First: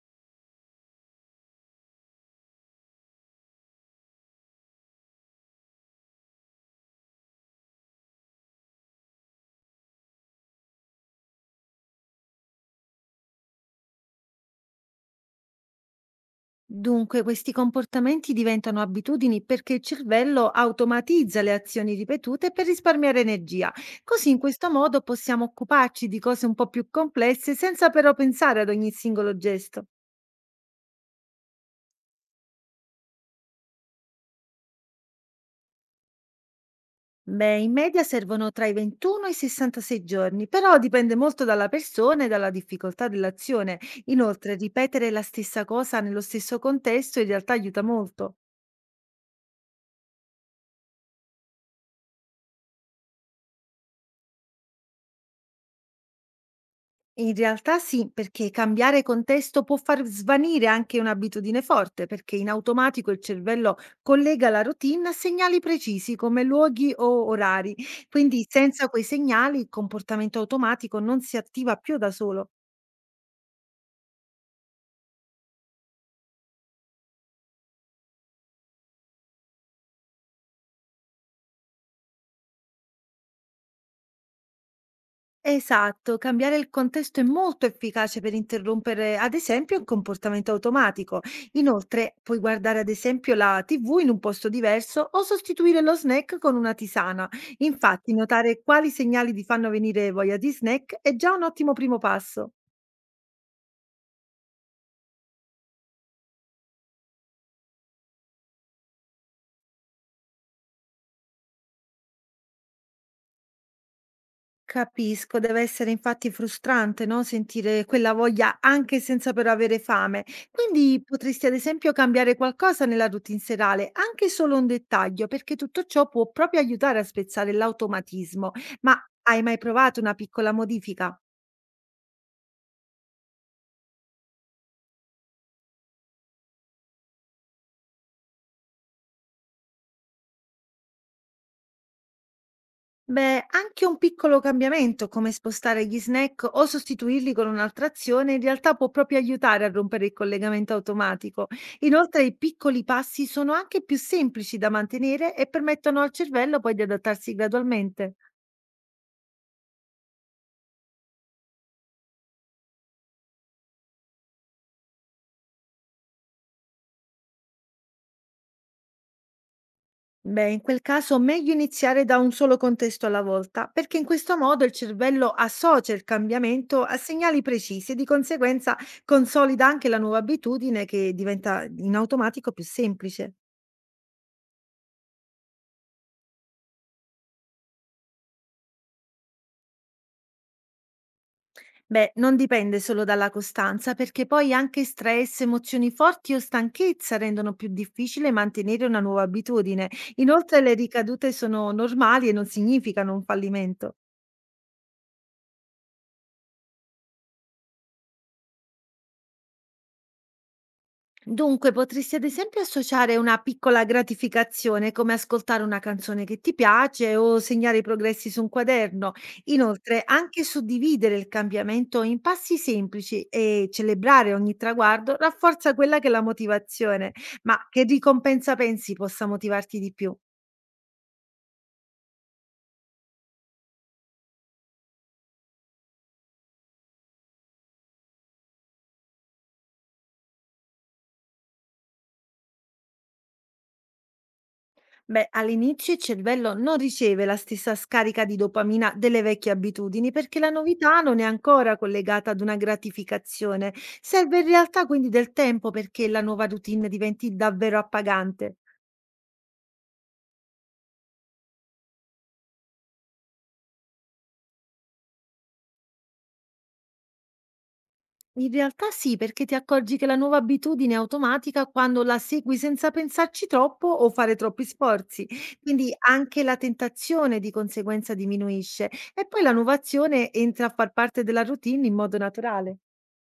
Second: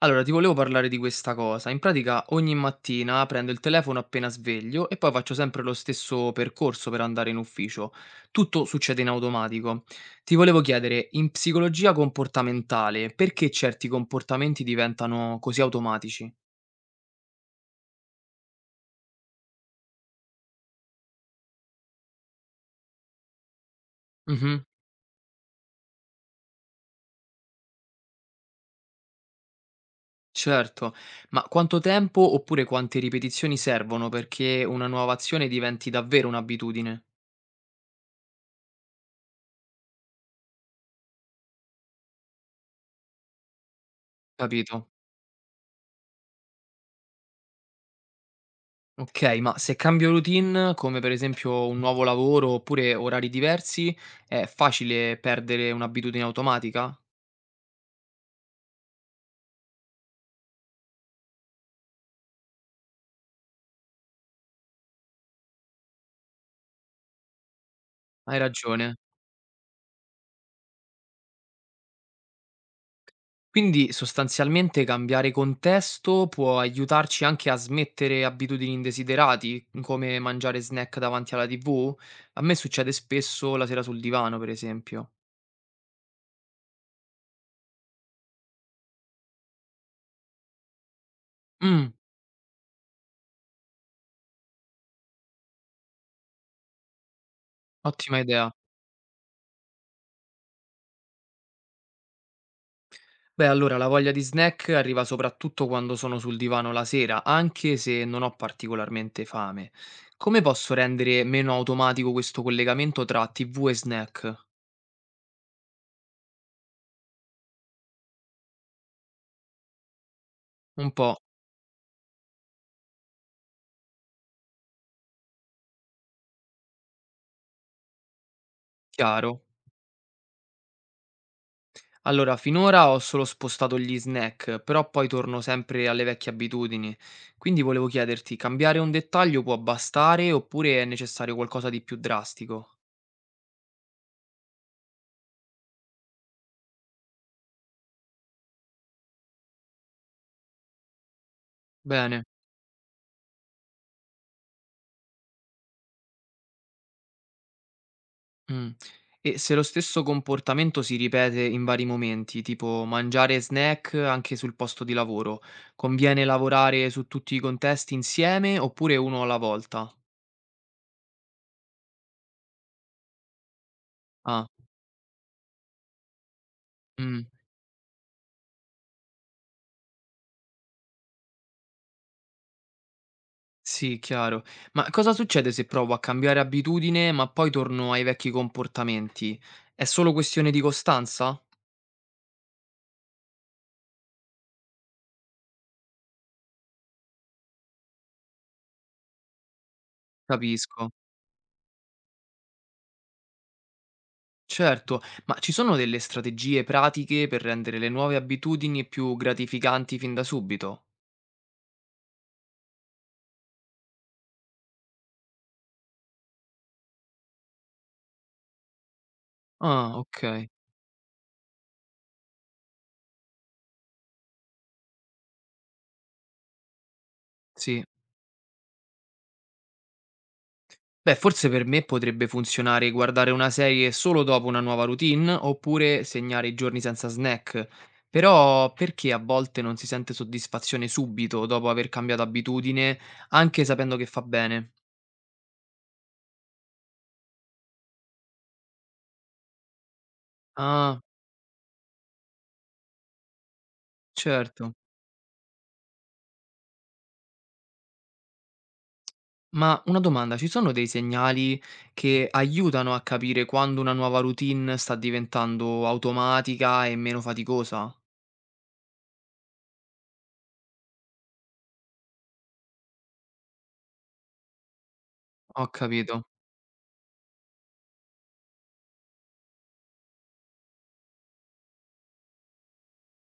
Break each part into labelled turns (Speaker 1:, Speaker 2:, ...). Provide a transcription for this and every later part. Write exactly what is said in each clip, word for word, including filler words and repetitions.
Speaker 1: Allora, ti volevo parlare di questa cosa. In pratica ogni mattina prendo il telefono appena sveglio e poi faccio sempre lo stesso percorso per andare in ufficio. Tutto succede in automatico. Ti volevo chiedere, in psicologia comportamentale, perché certi comportamenti diventano così automatici?
Speaker 2: Dunque, questi comportamenti diventano abitudini perché il cervello automatizza le azioni ripetute per risparmiare energia. Così in
Speaker 1: Mhm,
Speaker 2: questo modo possiamo occuparci di cose un po' più complesse senza però pensare ad ogni singolo gesto.
Speaker 1: certo, ma quanto tempo oppure quante ripetizioni servono perché una nuova azione diventi davvero un'abitudine?
Speaker 2: Beh, in media servono tra i ventuno e i sessantasei giorni, però dipende molto dalla persona e dalla difficoltà dell'azione. Inoltre,
Speaker 1: Capito?
Speaker 2: ripetere la stessa cosa nello stesso contesto in realtà aiuta molto.
Speaker 1: Okay, ma se cambio routine, come per esempio un nuovo lavoro oppure orari diversi, è facile perdere un'abitudine automatica?
Speaker 2: In realtà sì, perché cambiare contesto può far svanire anche un'abitudine forte, perché in automatico il cervello collega la routine a segnali precisi come luoghi o orari.
Speaker 1: Hai
Speaker 2: Quindi senza
Speaker 1: ragione.
Speaker 2: quei segnali il comportamento automatico non si attiva più da solo.
Speaker 1: Quindi sostanzialmente cambiare contesto può aiutarci anche a smettere abitudini indesiderati, come mangiare snack davanti alla ti vu? A me succede spesso la sera sul divano, per esempio.
Speaker 2: Esatto, cambiare il contesto è molto efficace per interrompere, ad esempio, un comportamento automatico.
Speaker 1: Mh,
Speaker 2: Inoltre, puoi guardare, ad esempio, la T V in un posto diverso o sostituire lo snack con una tisana. Infatti,
Speaker 1: ottima idea.
Speaker 2: notare quali segnali ti fanno venire voglia di snack è già un ottimo primo passo.
Speaker 1: Beh, allora la voglia di snack arriva soprattutto quando sono sul divano la sera, anche se non ho particolarmente fame. Come posso rendere meno automatico questo collegamento tra ti vu e snack?
Speaker 2: Capisco, deve essere infatti frustrante, no, sentire quella voglia anche senza però avere fame.
Speaker 1: Un
Speaker 2: Quindi
Speaker 1: po'
Speaker 2: potresti ad esempio cambiare qualcosa nella routine serale, anche solo un dettaglio, perché tutto ciò può proprio aiutare a spezzare l'automatismo. Ma hai
Speaker 1: chiaro.
Speaker 2: mai provato una piccola modifica?
Speaker 1: Allora, finora ho solo spostato gli snack, però poi torno sempre alle vecchie abitudini. Quindi volevo chiederti, cambiare un dettaglio può bastare oppure è necessario qualcosa di più drastico?
Speaker 2: Beh, anche un piccolo cambiamento, come spostare gli snack o sostituirli con un'altra azione, in realtà può proprio aiutare a rompere il collegamento automatico. Inoltre,
Speaker 1: Bene.
Speaker 2: i piccoli passi sono anche più semplici da mantenere e permettono al cervello poi di adattarsi gradualmente.
Speaker 1: Mh. E se lo stesso comportamento si ripete in vari momenti, tipo mangiare snack anche sul posto di lavoro, conviene lavorare su tutti i contesti insieme oppure uno alla volta?
Speaker 2: Beh, in quel caso meglio iniziare da un solo contesto alla volta, perché in questo
Speaker 1: Ah,
Speaker 2: modo il cervello associa il cambiamento a
Speaker 1: mh.
Speaker 2: segnali precisi e di conseguenza consolida anche la nuova abitudine che diventa in automatico più semplice.
Speaker 1: Sì, chiaro. Ma cosa succede se provo a cambiare abitudine, ma poi torno ai vecchi comportamenti? È solo questione di costanza?
Speaker 2: Beh, non dipende solo dalla costanza, perché poi anche stress, emozioni forti o stanchezza rendono più difficile mantenere una nuova abitudine. Inoltre le
Speaker 1: Capisco.
Speaker 2: ricadute sono normali e non significano un fallimento.
Speaker 1: Certo, ma ci sono delle strategie pratiche per rendere le nuove abitudini più gratificanti fin da subito?
Speaker 2: Dunque, potresti ad esempio associare una piccola gratificazione come ascoltare una canzone che ti piace o segnare i progressi su un quaderno.
Speaker 1: Ah,
Speaker 2: Inoltre, anche
Speaker 1: ok.
Speaker 2: suddividere il cambiamento in passi semplici e celebrare ogni traguardo rafforza quella che è la motivazione. Ma che
Speaker 1: Sì.
Speaker 2: ricompensa pensi possa motivarti di più?
Speaker 1: Beh, forse per me potrebbe funzionare guardare una serie solo dopo una nuova routine oppure segnare i giorni senza snack. Però perché a volte non si sente soddisfazione subito dopo aver cambiato abitudine, anche sapendo che fa bene?
Speaker 2: Beh, all'inizio il cervello non riceve la stessa scarica di dopamina delle vecchie abitudini perché la novità
Speaker 1: Ah,
Speaker 2: non è ancora collegata ad una gratificazione. Serve in
Speaker 1: certo.
Speaker 2: realtà quindi del tempo perché la nuova routine diventi davvero appagante.
Speaker 1: Ma una domanda, ci sono dei segnali che aiutano a capire quando una nuova routine sta diventando automatica e meno faticosa?
Speaker 2: In realtà sì, perché ti accorgi che la nuova abitudine è automatica quando la segui senza pensarci troppo o fare troppi sforzi.
Speaker 1: Ho
Speaker 2: Quindi
Speaker 1: capito.
Speaker 2: anche la tentazione di conseguenza diminuisce e poi la nuova azione entra a far parte della routine in modo naturale.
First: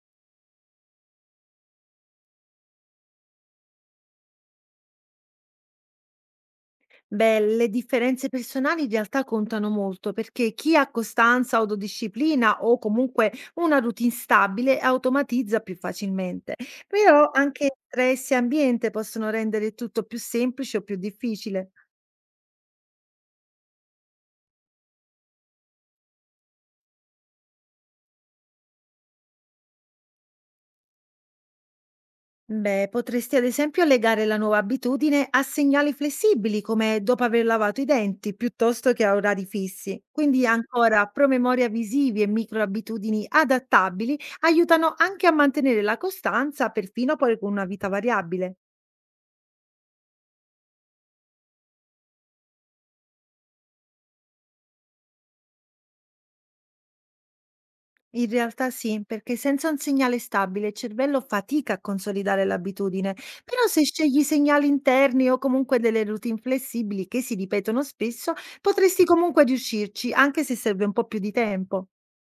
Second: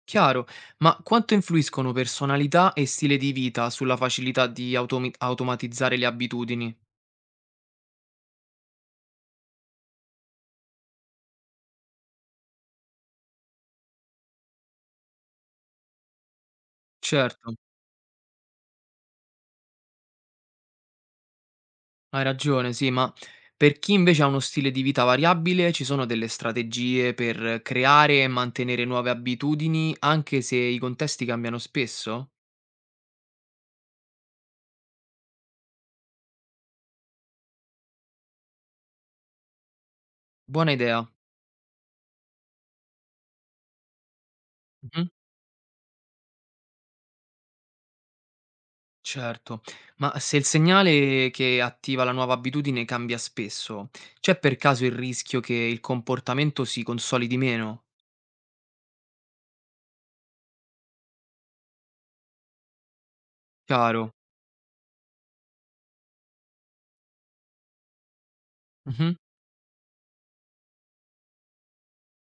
Speaker 1: Chiaro, ma quanto influiscono personalità e stile di vita sulla facilità di automi- automatizzare le abitudini?
Speaker 2: Beh, le differenze personali in realtà contano molto perché chi ha costanza, autodisciplina o comunque una routine stabile automatizza più facilmente. Però
Speaker 1: Certo,
Speaker 2: anche stress e ambiente possono rendere tutto più semplice o più difficile.
Speaker 1: hai ragione, sì, ma per chi invece ha uno stile di vita variabile, ci sono delle strategie per creare e mantenere nuove abitudini, anche se i contesti cambiano spesso?
Speaker 2: Beh, potresti ad esempio legare la nuova abitudine a segnali flessibili, come dopo aver lavato i denti, piuttosto che a orari fissi. Quindi
Speaker 1: Buona
Speaker 2: ancora
Speaker 1: idea.
Speaker 2: promemoria visivi e microabitudini adattabili aiutano
Speaker 1: Mhm,
Speaker 2: anche a mantenere la costanza, perfino poi con una vita variabile.
Speaker 1: certo, ma se il segnale che attiva la nuova abitudine cambia spesso, c'è per caso il rischio che il comportamento si consolidi meno?
Speaker 2: In realtà sì, perché senza un segnale stabile il cervello fatica a consolidare l'abitudine, però se
Speaker 1: Chiaro.
Speaker 2: scegli segnali interni o comunque delle routine flessibili che si ripetono spesso, potresti
Speaker 1: Mhm.
Speaker 2: comunque riuscirci, anche se serve un po' più di tempo.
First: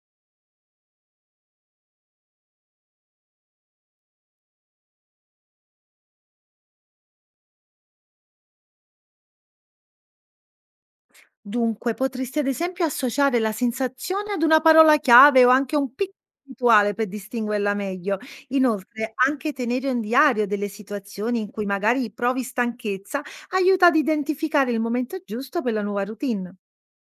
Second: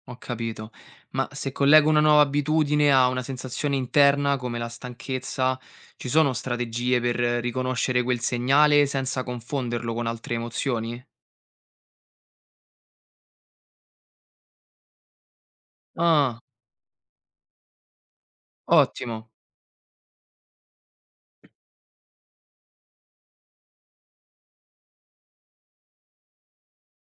Speaker 1: Ho capito. Ma se collego una nuova abitudine a una sensazione interna come la stanchezza, ci sono strategie per eh, riconoscere quel segnale senza confonderlo con altre emozioni?
Speaker 2: Dunque, potresti ad esempio associare la sensazione ad una parola chiave o anche un piccolo
Speaker 1: Ah,
Speaker 2: rituale per distinguerla meglio. Inoltre,
Speaker 1: ottimo.
Speaker 2: anche tenere un diario delle situazioni in cui magari provi stanchezza aiuta ad identificare il momento giusto per la nuova routine.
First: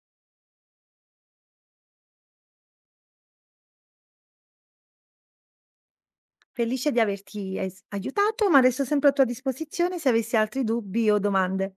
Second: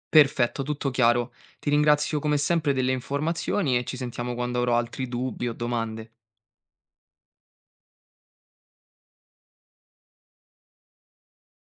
Speaker 1: Perfetto, tutto chiaro. Ti ringrazio come sempre delle informazioni e ci sentiamo quando avrò altri dubbi o domande.
Speaker 2: Felice di averti es aiutato, ma resto sempre a tua disposizione se avessi altri dubbi o domande.